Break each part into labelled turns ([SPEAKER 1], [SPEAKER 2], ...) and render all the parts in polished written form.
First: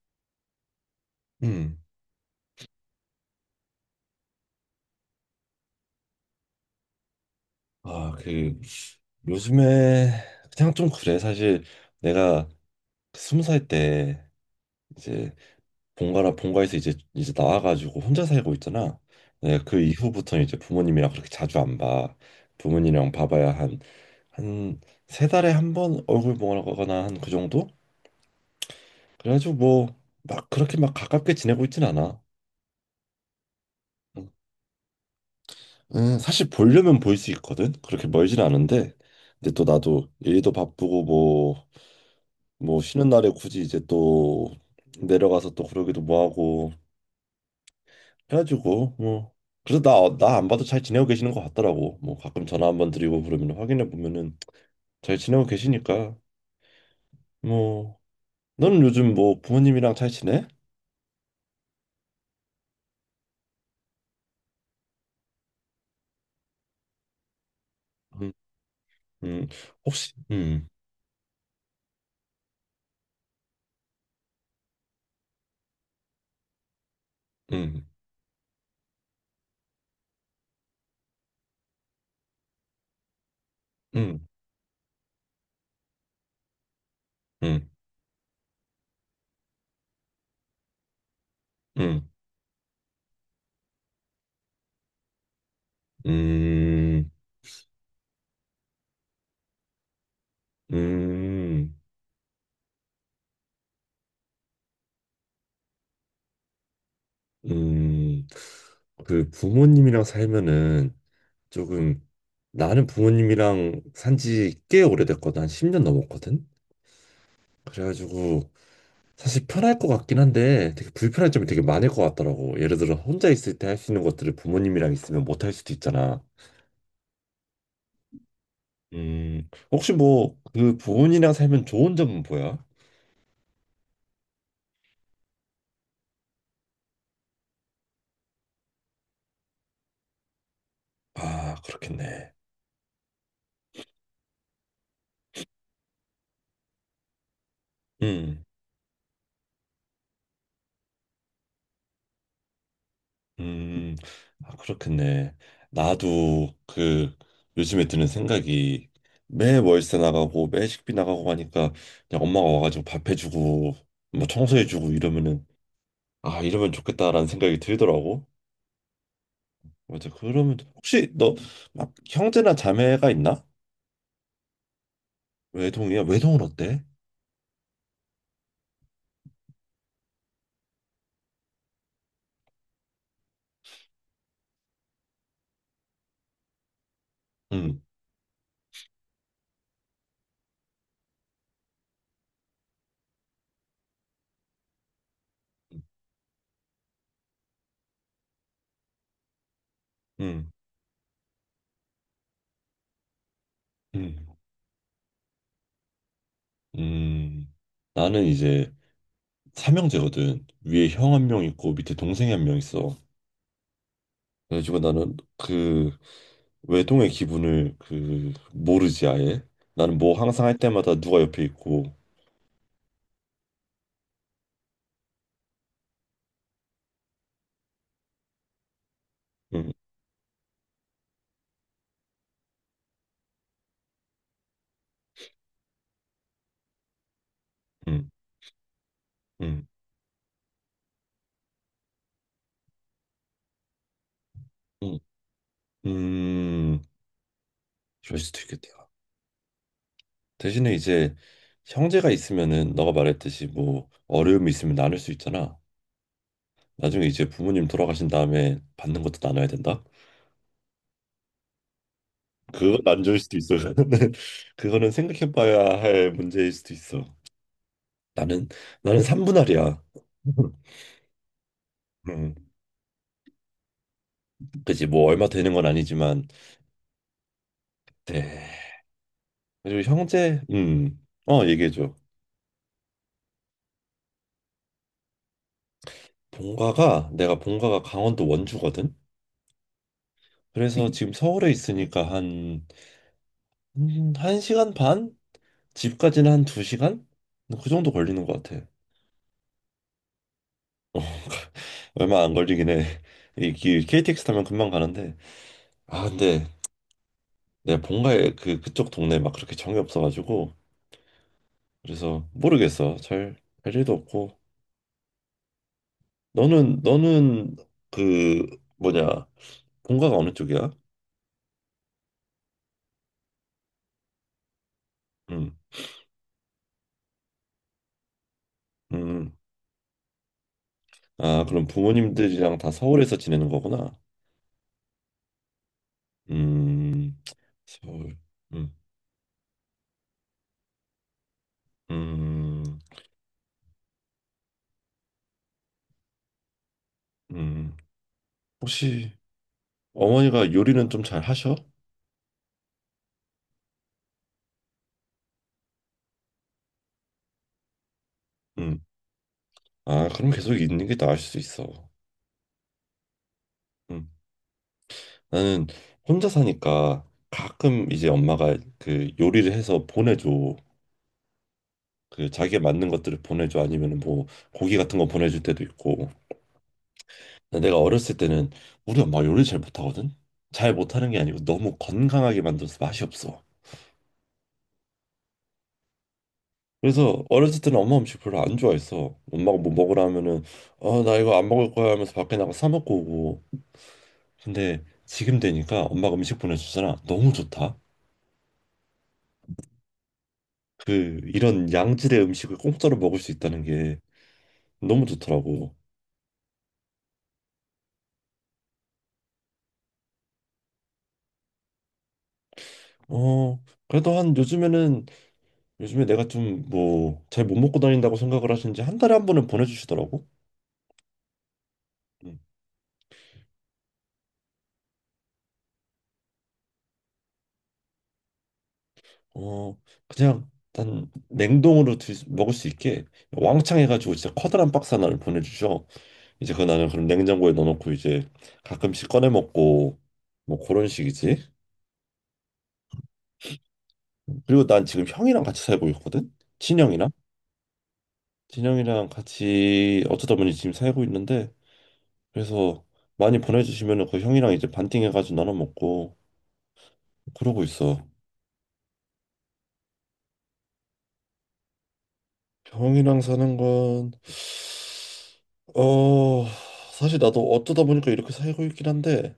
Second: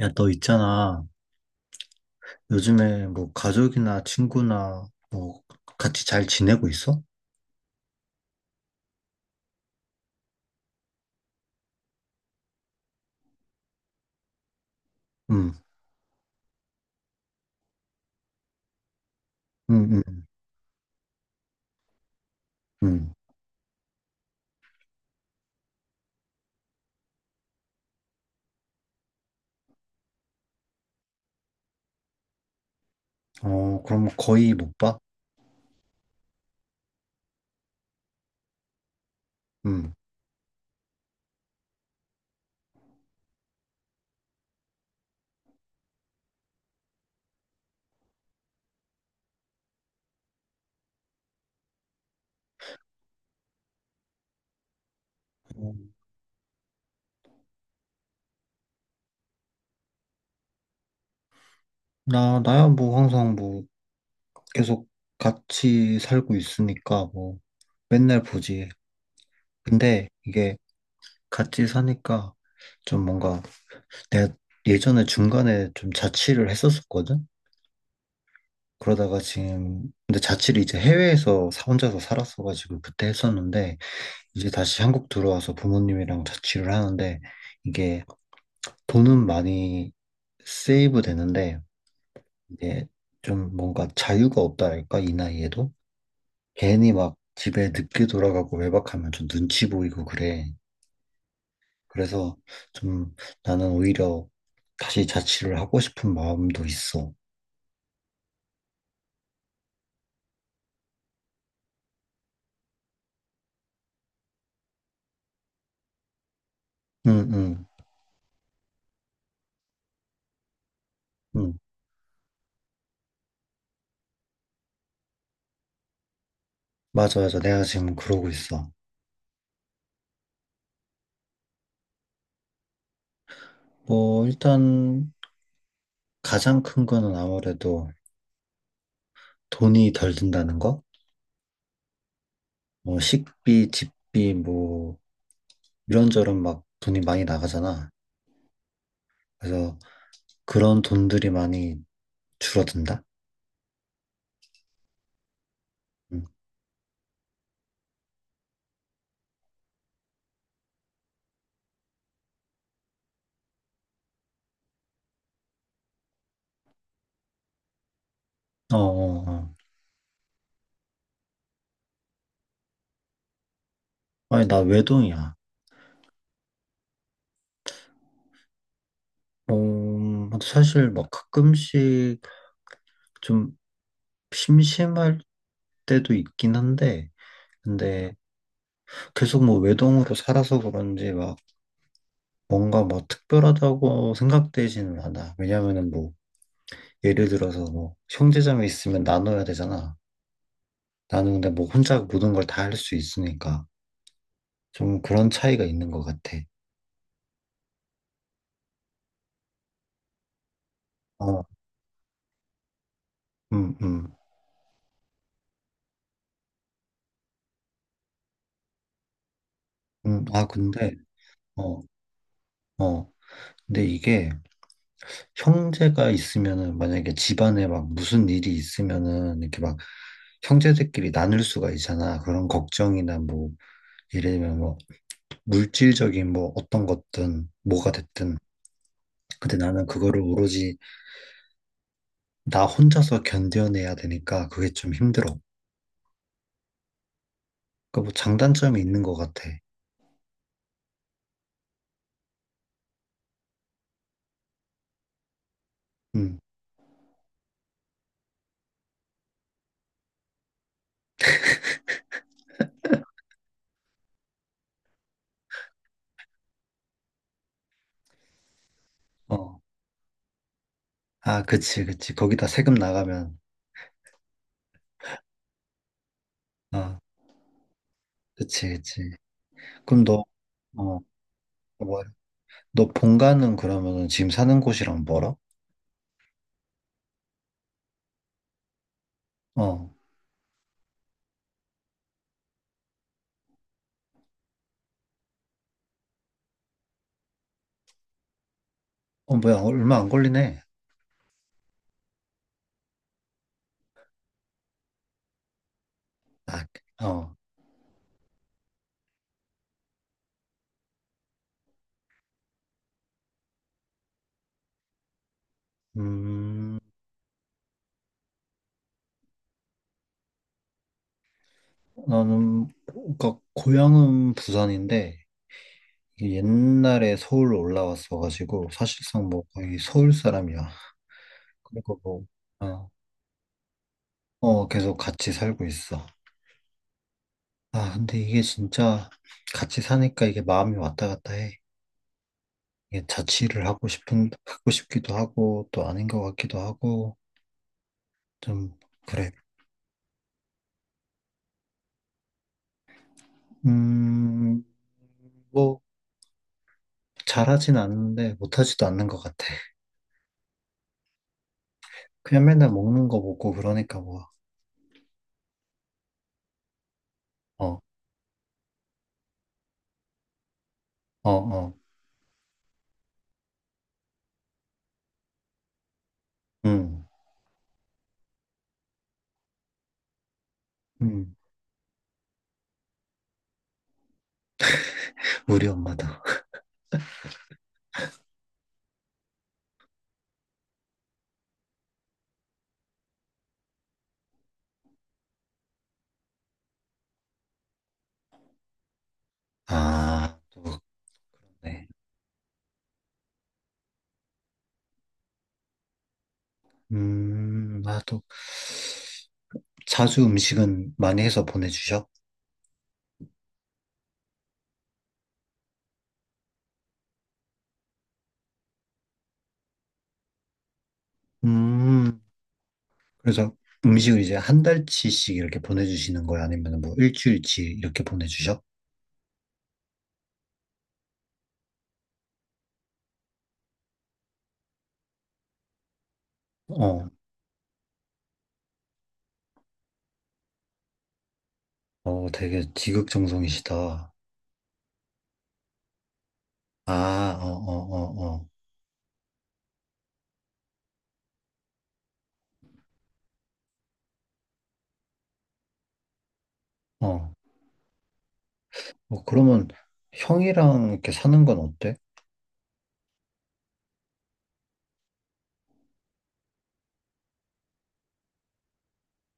[SPEAKER 1] 야, 너 있잖아.
[SPEAKER 2] 음.
[SPEAKER 1] 요즘에 뭐 가족이나 친구나 뭐 같이 잘 지내고 있어?
[SPEAKER 2] 아, 그 요즘에 그냥 좀 그래. 사실 내가 그 20살 때 이제
[SPEAKER 1] 응,
[SPEAKER 2] 본가라 본가에서 이제 나와가지고 혼자 살고 있잖아. 내가 그
[SPEAKER 1] 응, 응,
[SPEAKER 2] 이후부터는 이제 부모님이랑 그렇게 자주 안 봐. 부모님이랑
[SPEAKER 1] 응.
[SPEAKER 2] 봐봐야 한 세 달에 한 번 얼굴 보거나 한 그 정도? 그래가지고 뭐 막 그렇게 막 가깝게 지내고 있진 않아.
[SPEAKER 1] 어, 그럼
[SPEAKER 2] 음,
[SPEAKER 1] 거의 못 봐?
[SPEAKER 2] 사실 보려면 볼 수 있거든. 그렇게 멀진 않은데. 근데 또
[SPEAKER 1] 응.
[SPEAKER 2] 나도 일도 바쁘고 뭐 쉬는 날에 굳이 이제 또 내려가서 또 그러기도 뭐하고 해가지고 뭐. 그래서 나 안 봐도 잘 지내고 계시는 것 같더라고. 뭐 가끔 전화 한번 드리고 그러면 확인해 보면은 잘 지내고
[SPEAKER 1] 어,
[SPEAKER 2] 계시니까 뭐. 너는 요즘 뭐 부모님이랑 잘 지내?
[SPEAKER 1] 나야 뭐 항상 뭐 계속 같이 살고 있으니까 뭐 맨날
[SPEAKER 2] 음,
[SPEAKER 1] 보지.
[SPEAKER 2] 음
[SPEAKER 1] 근데
[SPEAKER 2] 혹시
[SPEAKER 1] 이게 같이 사니까 좀 뭔가 내가 예전에 중간에 좀 자취를 했었었거든?
[SPEAKER 2] 음
[SPEAKER 1] 그러다가 지금, 근데 자취를 이제 해외에서 혼자서 살았어가지고 그때 했었는데
[SPEAKER 2] 음
[SPEAKER 1] 이제 다시 한국 들어와서 부모님이랑 자취를 하는데
[SPEAKER 2] 음
[SPEAKER 1] 이게 돈은 많이 세이브 되는데
[SPEAKER 2] 음
[SPEAKER 1] 이제 좀 뭔가 자유가 없다랄까 이 나이에도 괜히
[SPEAKER 2] 음
[SPEAKER 1] 막 집에 늦게 돌아가고 외박하면 좀 눈치 보이고 그래.
[SPEAKER 2] 음
[SPEAKER 1] 그래서 좀 나는 오히려 다시 자취를 하고 싶은 마음도 있어.
[SPEAKER 2] 음 그 부모님이랑 살면은 조금 나는 부모님이랑 산지 꽤 오래됐거든. 한 10년 넘었거든.
[SPEAKER 1] 응, 응,
[SPEAKER 2] 그래가지고 사실 편할 것 같긴 한데 되게 불편한 점이
[SPEAKER 1] 응.
[SPEAKER 2] 되게 많을 것 같더라고. 예를 들어 혼자 있을 때 할 수 있는 것들을 부모님이랑 있으면 못 할 수도 있잖아.
[SPEAKER 1] 맞아, 맞아. 내가 지금 그러고 있어.
[SPEAKER 2] 혹시 뭐 그 부모님이랑 살면 좋은 점은 뭐야?
[SPEAKER 1] 뭐 일단 가장 큰 거는 아무래도 돈이 덜 든다는 거?
[SPEAKER 2] 아, 그렇겠네.
[SPEAKER 1] 뭐 식비, 집비, 뭐 이런저런 막 돈이 많이 나가잖아.
[SPEAKER 2] 음.
[SPEAKER 1] 그래서 그런 돈들이 많이 줄어든다.
[SPEAKER 2] 음, 아, 그렇겠네.
[SPEAKER 1] 음.
[SPEAKER 2] 나도 그 요즘에 드는 생각이 매 월세 나가고 매 식비 나가고 하니까 그냥 엄마가 와가지고 밥 해주고 뭐 청소해주고 이러면은 아 이러면 좋겠다라는 생각이 들더라고.
[SPEAKER 1] 어, 어, 어.
[SPEAKER 2] 맞아. 그러면 혹시 너 막 형제나 자매가 있나?
[SPEAKER 1] 아니 나 외동이야.
[SPEAKER 2] 외동이야? 외동은 어때?
[SPEAKER 1] 어, 사실 막 가끔씩 좀 심심할 때도 있긴 한데,
[SPEAKER 2] 음,
[SPEAKER 1] 근데 계속 뭐 외동으로 살아서 그런지 막 뭔가 뭐 특별하다고 생각되지는 않아. 왜냐면은 뭐 예를 들어서 뭐 형제자매 있으면 나눠야 되잖아.
[SPEAKER 2] 음,
[SPEAKER 1] 나는 근데 뭐 혼자 모든 걸 다 할 수 있으니까
[SPEAKER 2] 음,
[SPEAKER 1] 좀 그런 차이가 있는 것 같아.
[SPEAKER 2] 음. 나는 이제 삼형제거든. 위에 형 한
[SPEAKER 1] 어,
[SPEAKER 2] 명 있고 밑에 동생이 한 명 있어.
[SPEAKER 1] 음, 음,
[SPEAKER 2] 그래가지고 나는 그 외동의 기분을 그 모르지 아예. 나는 뭐 항상
[SPEAKER 1] 아,
[SPEAKER 2] 할 때마다
[SPEAKER 1] 근데,
[SPEAKER 2] 누가 옆에
[SPEAKER 1] 어,
[SPEAKER 2] 있고.
[SPEAKER 1] 어. 근데 이게 형제가 있으면은 만약에 집안에 막 무슨 일이 있으면은 이렇게
[SPEAKER 2] 음,
[SPEAKER 1] 막 형제들끼리 나눌 수가 있잖아. 그런 걱정이나 뭐 예를 들면 뭐 물질적인 뭐 어떤 것든 뭐가
[SPEAKER 2] 음,
[SPEAKER 1] 됐든. 근데
[SPEAKER 2] 음,
[SPEAKER 1] 나는 그거를 오로지 나 혼자서 견뎌내야 되니까 그게 좀
[SPEAKER 2] 음,
[SPEAKER 1] 힘들어.
[SPEAKER 2] 음,
[SPEAKER 1] 그러니까 뭐
[SPEAKER 2] 이럴 수도
[SPEAKER 1] 장단점이
[SPEAKER 2] 있겠다.
[SPEAKER 1] 있는 것 같아.
[SPEAKER 2] 대신에 이제 형제가 있으면은 너가 말했듯이 뭐 어려움이 있으면 나눌 수 있잖아.
[SPEAKER 1] 음.
[SPEAKER 2] 나중에 이제 부모님 돌아가신 다음에 받는 것도 나눠야 된다. 그건 안 좋을 수도 있어. 그거는 생각해봐야 할 문제일 수도 있어. 나는 나는 삼분할이
[SPEAKER 1] 어,
[SPEAKER 2] 야
[SPEAKER 1] 아, 그치, 그치.
[SPEAKER 2] 음,
[SPEAKER 1] 거기다 세금 나가면.
[SPEAKER 2] 그지 뭐 얼마 되는 건 아니지만,
[SPEAKER 1] 아,
[SPEAKER 2] 네.
[SPEAKER 1] 그치, 그치.
[SPEAKER 2] 그리고
[SPEAKER 1] 그럼
[SPEAKER 2] 형제,
[SPEAKER 1] 어,
[SPEAKER 2] 어, 얘기해줘.
[SPEAKER 1] 뭐 너 본가는 그러면은 지금 사는 곳이랑 멀어?
[SPEAKER 2] 내가 본가가 강원도 원주거든?
[SPEAKER 1] 어,
[SPEAKER 2] 그래서 지금 서울에 있으니까 1시간 반? 집까지는 한 2시간? 그 정도 걸리는 것 같아.
[SPEAKER 1] 어, 뭐야. 얼마 안 걸리네.
[SPEAKER 2] 어, 얼마 안 걸리긴 해. 이 KTX 타면 금방 가는데. 아, 근데
[SPEAKER 1] 아, 어,
[SPEAKER 2] 내 본가에 그쪽 동네 막 그렇게 정이 없어가지고. 그래서 모르겠어. 잘, 할 일도 없고.
[SPEAKER 1] 음,
[SPEAKER 2] 너는 그, 뭐냐, 본가가 어느 쪽이야?
[SPEAKER 1] 나는, 그니까, 고향은 부산인데,
[SPEAKER 2] 음.
[SPEAKER 1] 이게 옛날에 서울로 올라왔어가지고, 사실상
[SPEAKER 2] 음.
[SPEAKER 1] 뭐 거의 서울 사람이야.
[SPEAKER 2] 아, 그럼
[SPEAKER 1] 그리고 뭐,
[SPEAKER 2] 부모님들이랑 다
[SPEAKER 1] 어,
[SPEAKER 2] 서울에서 지내는 거구나.
[SPEAKER 1] 계속 같이 살고 있어.
[SPEAKER 2] 음,
[SPEAKER 1] 아,
[SPEAKER 2] 서울.
[SPEAKER 1] 근데 이게
[SPEAKER 2] 음,
[SPEAKER 1] 진짜 같이 사니까 이게 마음이 왔다 갔다 해.
[SPEAKER 2] 음,
[SPEAKER 1] 이게 자취를 하고 싶은, 하고 싶기도 하고, 또 아닌 것 같기도 하고,
[SPEAKER 2] 음.
[SPEAKER 1] 좀,
[SPEAKER 2] 혹시
[SPEAKER 1] 그래.
[SPEAKER 2] 어머니가 요리는 좀 잘 하셔?
[SPEAKER 1] 음, 뭐, 잘하진 않는데,
[SPEAKER 2] 음.
[SPEAKER 1] 못하지도 않는 것 같아.
[SPEAKER 2] 아, 그럼 계속 있는 게 나을 수 있어.
[SPEAKER 1] 그냥 맨날 먹는 거 먹고, 그러니까
[SPEAKER 2] 음.
[SPEAKER 1] 뭐,
[SPEAKER 2] 나는 혼자 사니까
[SPEAKER 1] 어,
[SPEAKER 2] 가끔 이제 엄마가 그 요리를 해서 보내줘.
[SPEAKER 1] 어, 어,
[SPEAKER 2] 그 자기가 만든 것들을 보내줘. 아니면은 뭐 고기 같은 거 보내줄 때도 있고.
[SPEAKER 1] 음,
[SPEAKER 2] 근데 내가 어렸을 때는 우리 엄마 요리 잘 못하거든. 잘 못하는 게
[SPEAKER 1] 음,
[SPEAKER 2] 아니고 너무 건강하게 만들어서 맛이 없어.
[SPEAKER 1] 우리 엄마도.
[SPEAKER 2] 그래서 어렸을 때는 엄마 음식 별로 안 좋아했어. 엄마가 뭐 먹으라 하면은 어 나 이거 안 먹을 거야 하면서 밖에 나가 사 먹고 오고. 근데 지금 되니까 엄마가 음식 보내주잖아. 너무 좋다.
[SPEAKER 1] 아, 또,
[SPEAKER 2] 그 이런
[SPEAKER 1] 네.
[SPEAKER 2] 양질의 음식을 공짜로 먹을 수 있다는 게 너무 좋더라고.
[SPEAKER 1] 아, 또, 자주 음식은 많이 해서 보내주셔?
[SPEAKER 2] 어, 그래도 한 요즘에는 요즘에 내가 좀 뭐 잘 못 먹고 다닌다고 생각을 하시는지 한 달에 한 번은 보내주시더라고.
[SPEAKER 1] 음,
[SPEAKER 2] 음.
[SPEAKER 1] 그래서 음식을 이제 한 달치씩 이렇게 보내주시는 거야? 아니면 뭐 일주일치 이렇게 보내주셔?
[SPEAKER 2] 어, 그냥 난 냉동으로 먹을 수 있게 왕창 해가지고 진짜 커다란 박스 하나를 보내주셔. 이제 그 나는 그럼
[SPEAKER 1] 어,
[SPEAKER 2] 냉장고에 넣어놓고 이제 가끔씩 꺼내 먹고 뭐 그런 식이지.
[SPEAKER 1] 어, 되게 지극정성이시다.
[SPEAKER 2] 그리고 난 지금 형이랑 같이 살고 있거든. 친형이랑.
[SPEAKER 1] 아, 어, 어, 어,
[SPEAKER 2] 같이 어쩌다 보니 지금 살고 있는데 그래서 많이 보내주시면은 그 형이랑 이제 반띵해가지고 나눠 먹고
[SPEAKER 1] 어, 어.
[SPEAKER 2] 그러고 있어.
[SPEAKER 1] 어, 그러면 형이랑 이렇게 사는 건 어때?
[SPEAKER 2] 형이랑 사는 건 어, 사실 나도 어쩌다 보니까 이렇게 살고 있긴 한데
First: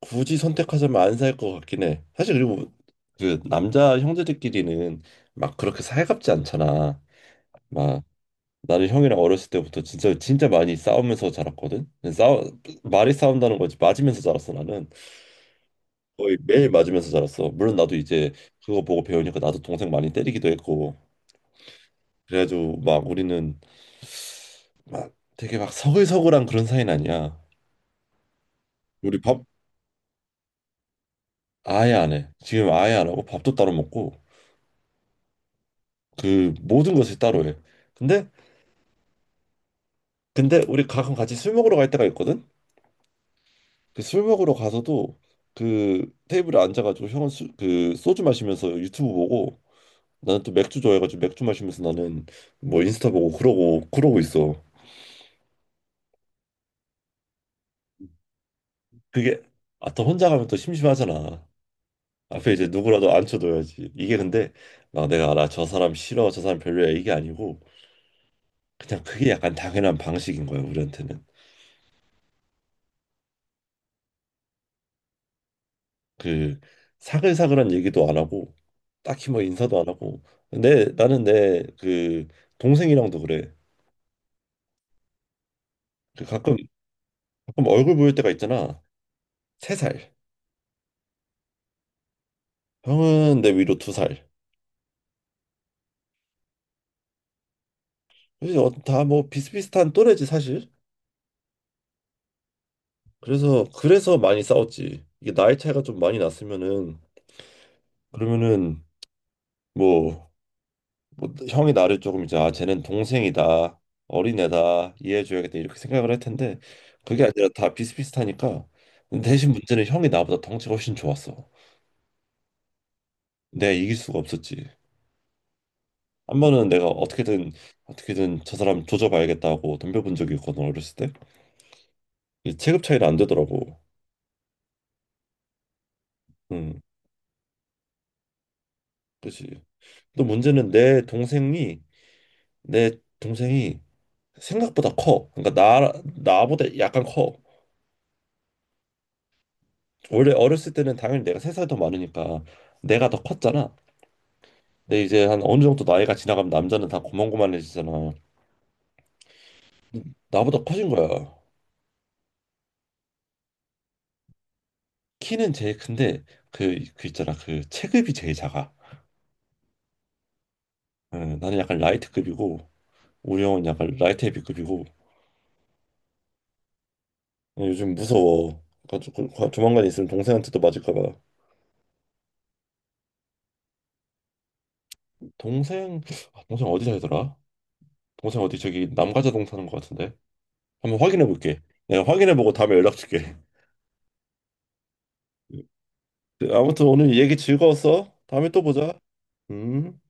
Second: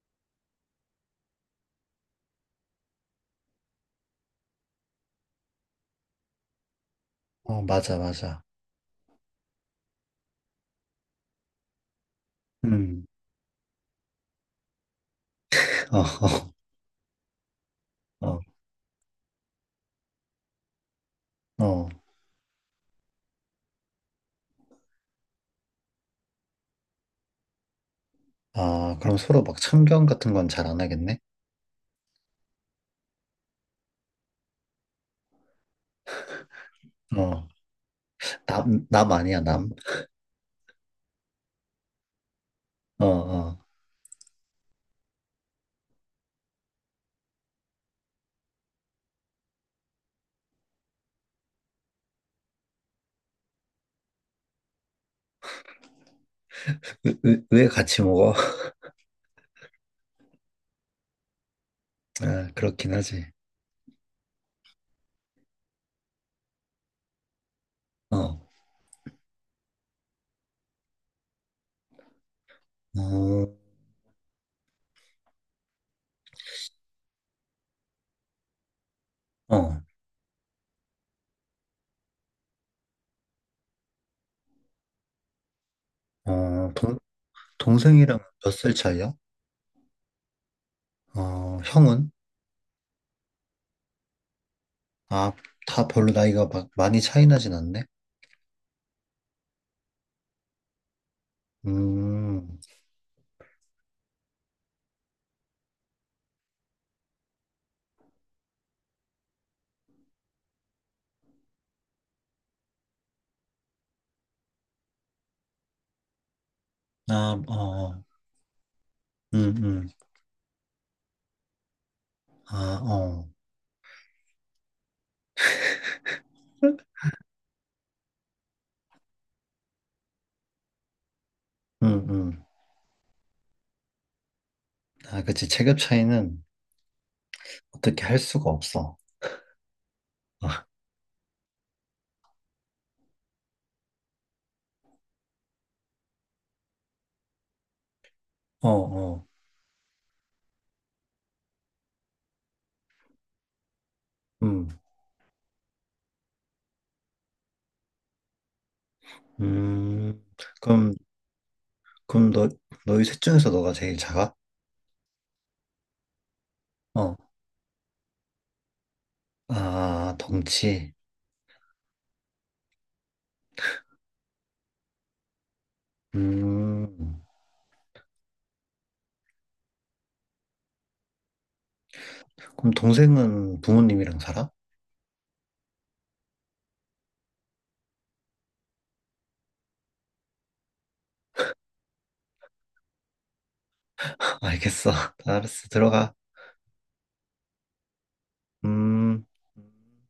[SPEAKER 2] 굳이 선택하자면 안 살 것 같긴 해. 사실 그리고 그 남자 형제들끼리는 막 그렇게 살갑지 않잖아.
[SPEAKER 1] 어, 맞아,
[SPEAKER 2] 막
[SPEAKER 1] 맞아.
[SPEAKER 2] 나는 형이랑 어렸을 때부터 진짜 진짜 많이 싸우면서 자랐거든. 싸우
[SPEAKER 1] 음,
[SPEAKER 2] 말이 싸운다는 거지 맞으면서 자랐어 나는. 거의 매일 맞으면서 자랐어. 물론 나도
[SPEAKER 1] 어,
[SPEAKER 2] 이제
[SPEAKER 1] 어,
[SPEAKER 2] 그거 보고 배우니까 나도 동생 많이 때리기도 했고.
[SPEAKER 1] 어. 어.
[SPEAKER 2] 그래가지고 막 우리는 막 되게 막 서글서글한 그런 사이는 아니야.
[SPEAKER 1] 아, 그럼
[SPEAKER 2] 우리 밥
[SPEAKER 1] 서로 막 참견 같은 건 잘 안 하겠네?
[SPEAKER 2] 아예 안 해. 지금 아예 안 하고 밥도 따로 먹고 그 모든 것을 따로
[SPEAKER 1] 어,
[SPEAKER 2] 해. 근데
[SPEAKER 1] 남 아니야, 남.
[SPEAKER 2] 우리 가끔 같이 술 먹으러 갈 때가 있거든.
[SPEAKER 1] 어, 어.
[SPEAKER 2] 그 술 먹으러 가서도 그 테이블에 앉아가지고 형은 그 소주 마시면서 유튜브 보고 나는 또 맥주 좋아해가지고 맥주 마시면서 나는 뭐 인스타 보고 그러고 그러고 있어.
[SPEAKER 1] 왜 같이 먹어?
[SPEAKER 2] 그게 아 또 혼자 가면 또 심심하잖아.
[SPEAKER 1] 아,
[SPEAKER 2] 앞에 이제
[SPEAKER 1] 그렇긴
[SPEAKER 2] 누구라도
[SPEAKER 1] 하지.
[SPEAKER 2] 앉혀둬야지. 이게 근데 막 내가 알아 저 사람 싫어 저 사람 별로야 이게 아니고
[SPEAKER 1] 어,
[SPEAKER 2] 그냥 그게 약간 당연한 방식인 거야 우리한테는.
[SPEAKER 1] 어,
[SPEAKER 2] 그 사글사글한 얘기도 안 하고 딱히 뭐 인사도
[SPEAKER 1] 어,
[SPEAKER 2] 안 하고 내 나는 내 그 동생이랑도 그래. 그 가끔
[SPEAKER 1] 어, 동,
[SPEAKER 2] 얼굴 보일
[SPEAKER 1] 동생이랑
[SPEAKER 2] 때가
[SPEAKER 1] 몇 살
[SPEAKER 2] 있잖아.
[SPEAKER 1] 차이야?
[SPEAKER 2] 세 살.
[SPEAKER 1] 어, 형은?
[SPEAKER 2] 형은 내 위로 2살.
[SPEAKER 1] 아, 다 별로 나이가 막 많이 차이 나진 않네?
[SPEAKER 2] 그래서 다뭐 비슷비슷한 또래지 사실.
[SPEAKER 1] 음,
[SPEAKER 2] 그래서 많이 싸웠지. 이게 나이 차이가 좀 많이 났으면은 그러면은 뭐 뭐 형이 나를 조금 이제 아 쟤는 동생이다 어린애다 이해해줘야겠다 이렇게 생각을 할 텐데 그게
[SPEAKER 1] 아,
[SPEAKER 2] 아니라 다
[SPEAKER 1] 어,
[SPEAKER 2] 비슷비슷하니까. 근데 대신
[SPEAKER 1] 음,
[SPEAKER 2] 문제는
[SPEAKER 1] 음,
[SPEAKER 2] 형이 나보다 덩치가 훨씬 좋았어.
[SPEAKER 1] 아, 어,
[SPEAKER 2] 내가 이길 수가 없었지. 한 번은 내가 어떻게든 저 사람 조져봐야겠다고 덤벼본 적이 있거든 어렸을 때.
[SPEAKER 1] 음, 음.
[SPEAKER 2] 이 체급 차이는 안 되더라고
[SPEAKER 1] 아, 그치. 체급 차이는
[SPEAKER 2] 응
[SPEAKER 1] 어떻게 할 수가 없어.
[SPEAKER 2] 그지또
[SPEAKER 1] 아,
[SPEAKER 2] 문제는 내 동생이 내 동생이 생각보다 커. 그러니까 나 나보다 약간 커.
[SPEAKER 1] 어, 어,
[SPEAKER 2] 원래 어렸을 때는 당연히 내가 3살 더 많으니까 내가 더 컸잖아.
[SPEAKER 1] 음,
[SPEAKER 2] 근데 이제 한 어느 정도 나이가 지나가면 남자는 다 고만고만해지잖아.
[SPEAKER 1] 음.
[SPEAKER 2] 나보다 커진
[SPEAKER 1] 그럼,
[SPEAKER 2] 거야.
[SPEAKER 1] 그럼 너희 셋 중에서 너가 제일 작아?
[SPEAKER 2] 키는 제일 큰데 그
[SPEAKER 1] 어,
[SPEAKER 2] 있잖아 그 체급이 제일 작아.
[SPEAKER 1] 아, 덩치.
[SPEAKER 2] 어, 나는 약간 라이트급이고 우리 형은 약간 라이트 헤비급이고
[SPEAKER 1] 음,
[SPEAKER 2] 어, 요즘 무서워. 조만간 있으면 동생한테도 맞을까 봐.
[SPEAKER 1] 그럼 동생은 부모님이랑 살아?
[SPEAKER 2] 동생 아, 동생 어디 살더라? 동생 어디 저기 남가자동 사는 것 같은데. 한번 확인해 볼게. 내가 확인해 보고 다음에 연락 줄게.
[SPEAKER 1] 알겠어. 알았어. 들어가.
[SPEAKER 2] 아무튼 오늘 얘기 즐거웠어. 다음에 또 보자.
[SPEAKER 1] 음.
[SPEAKER 2] 음.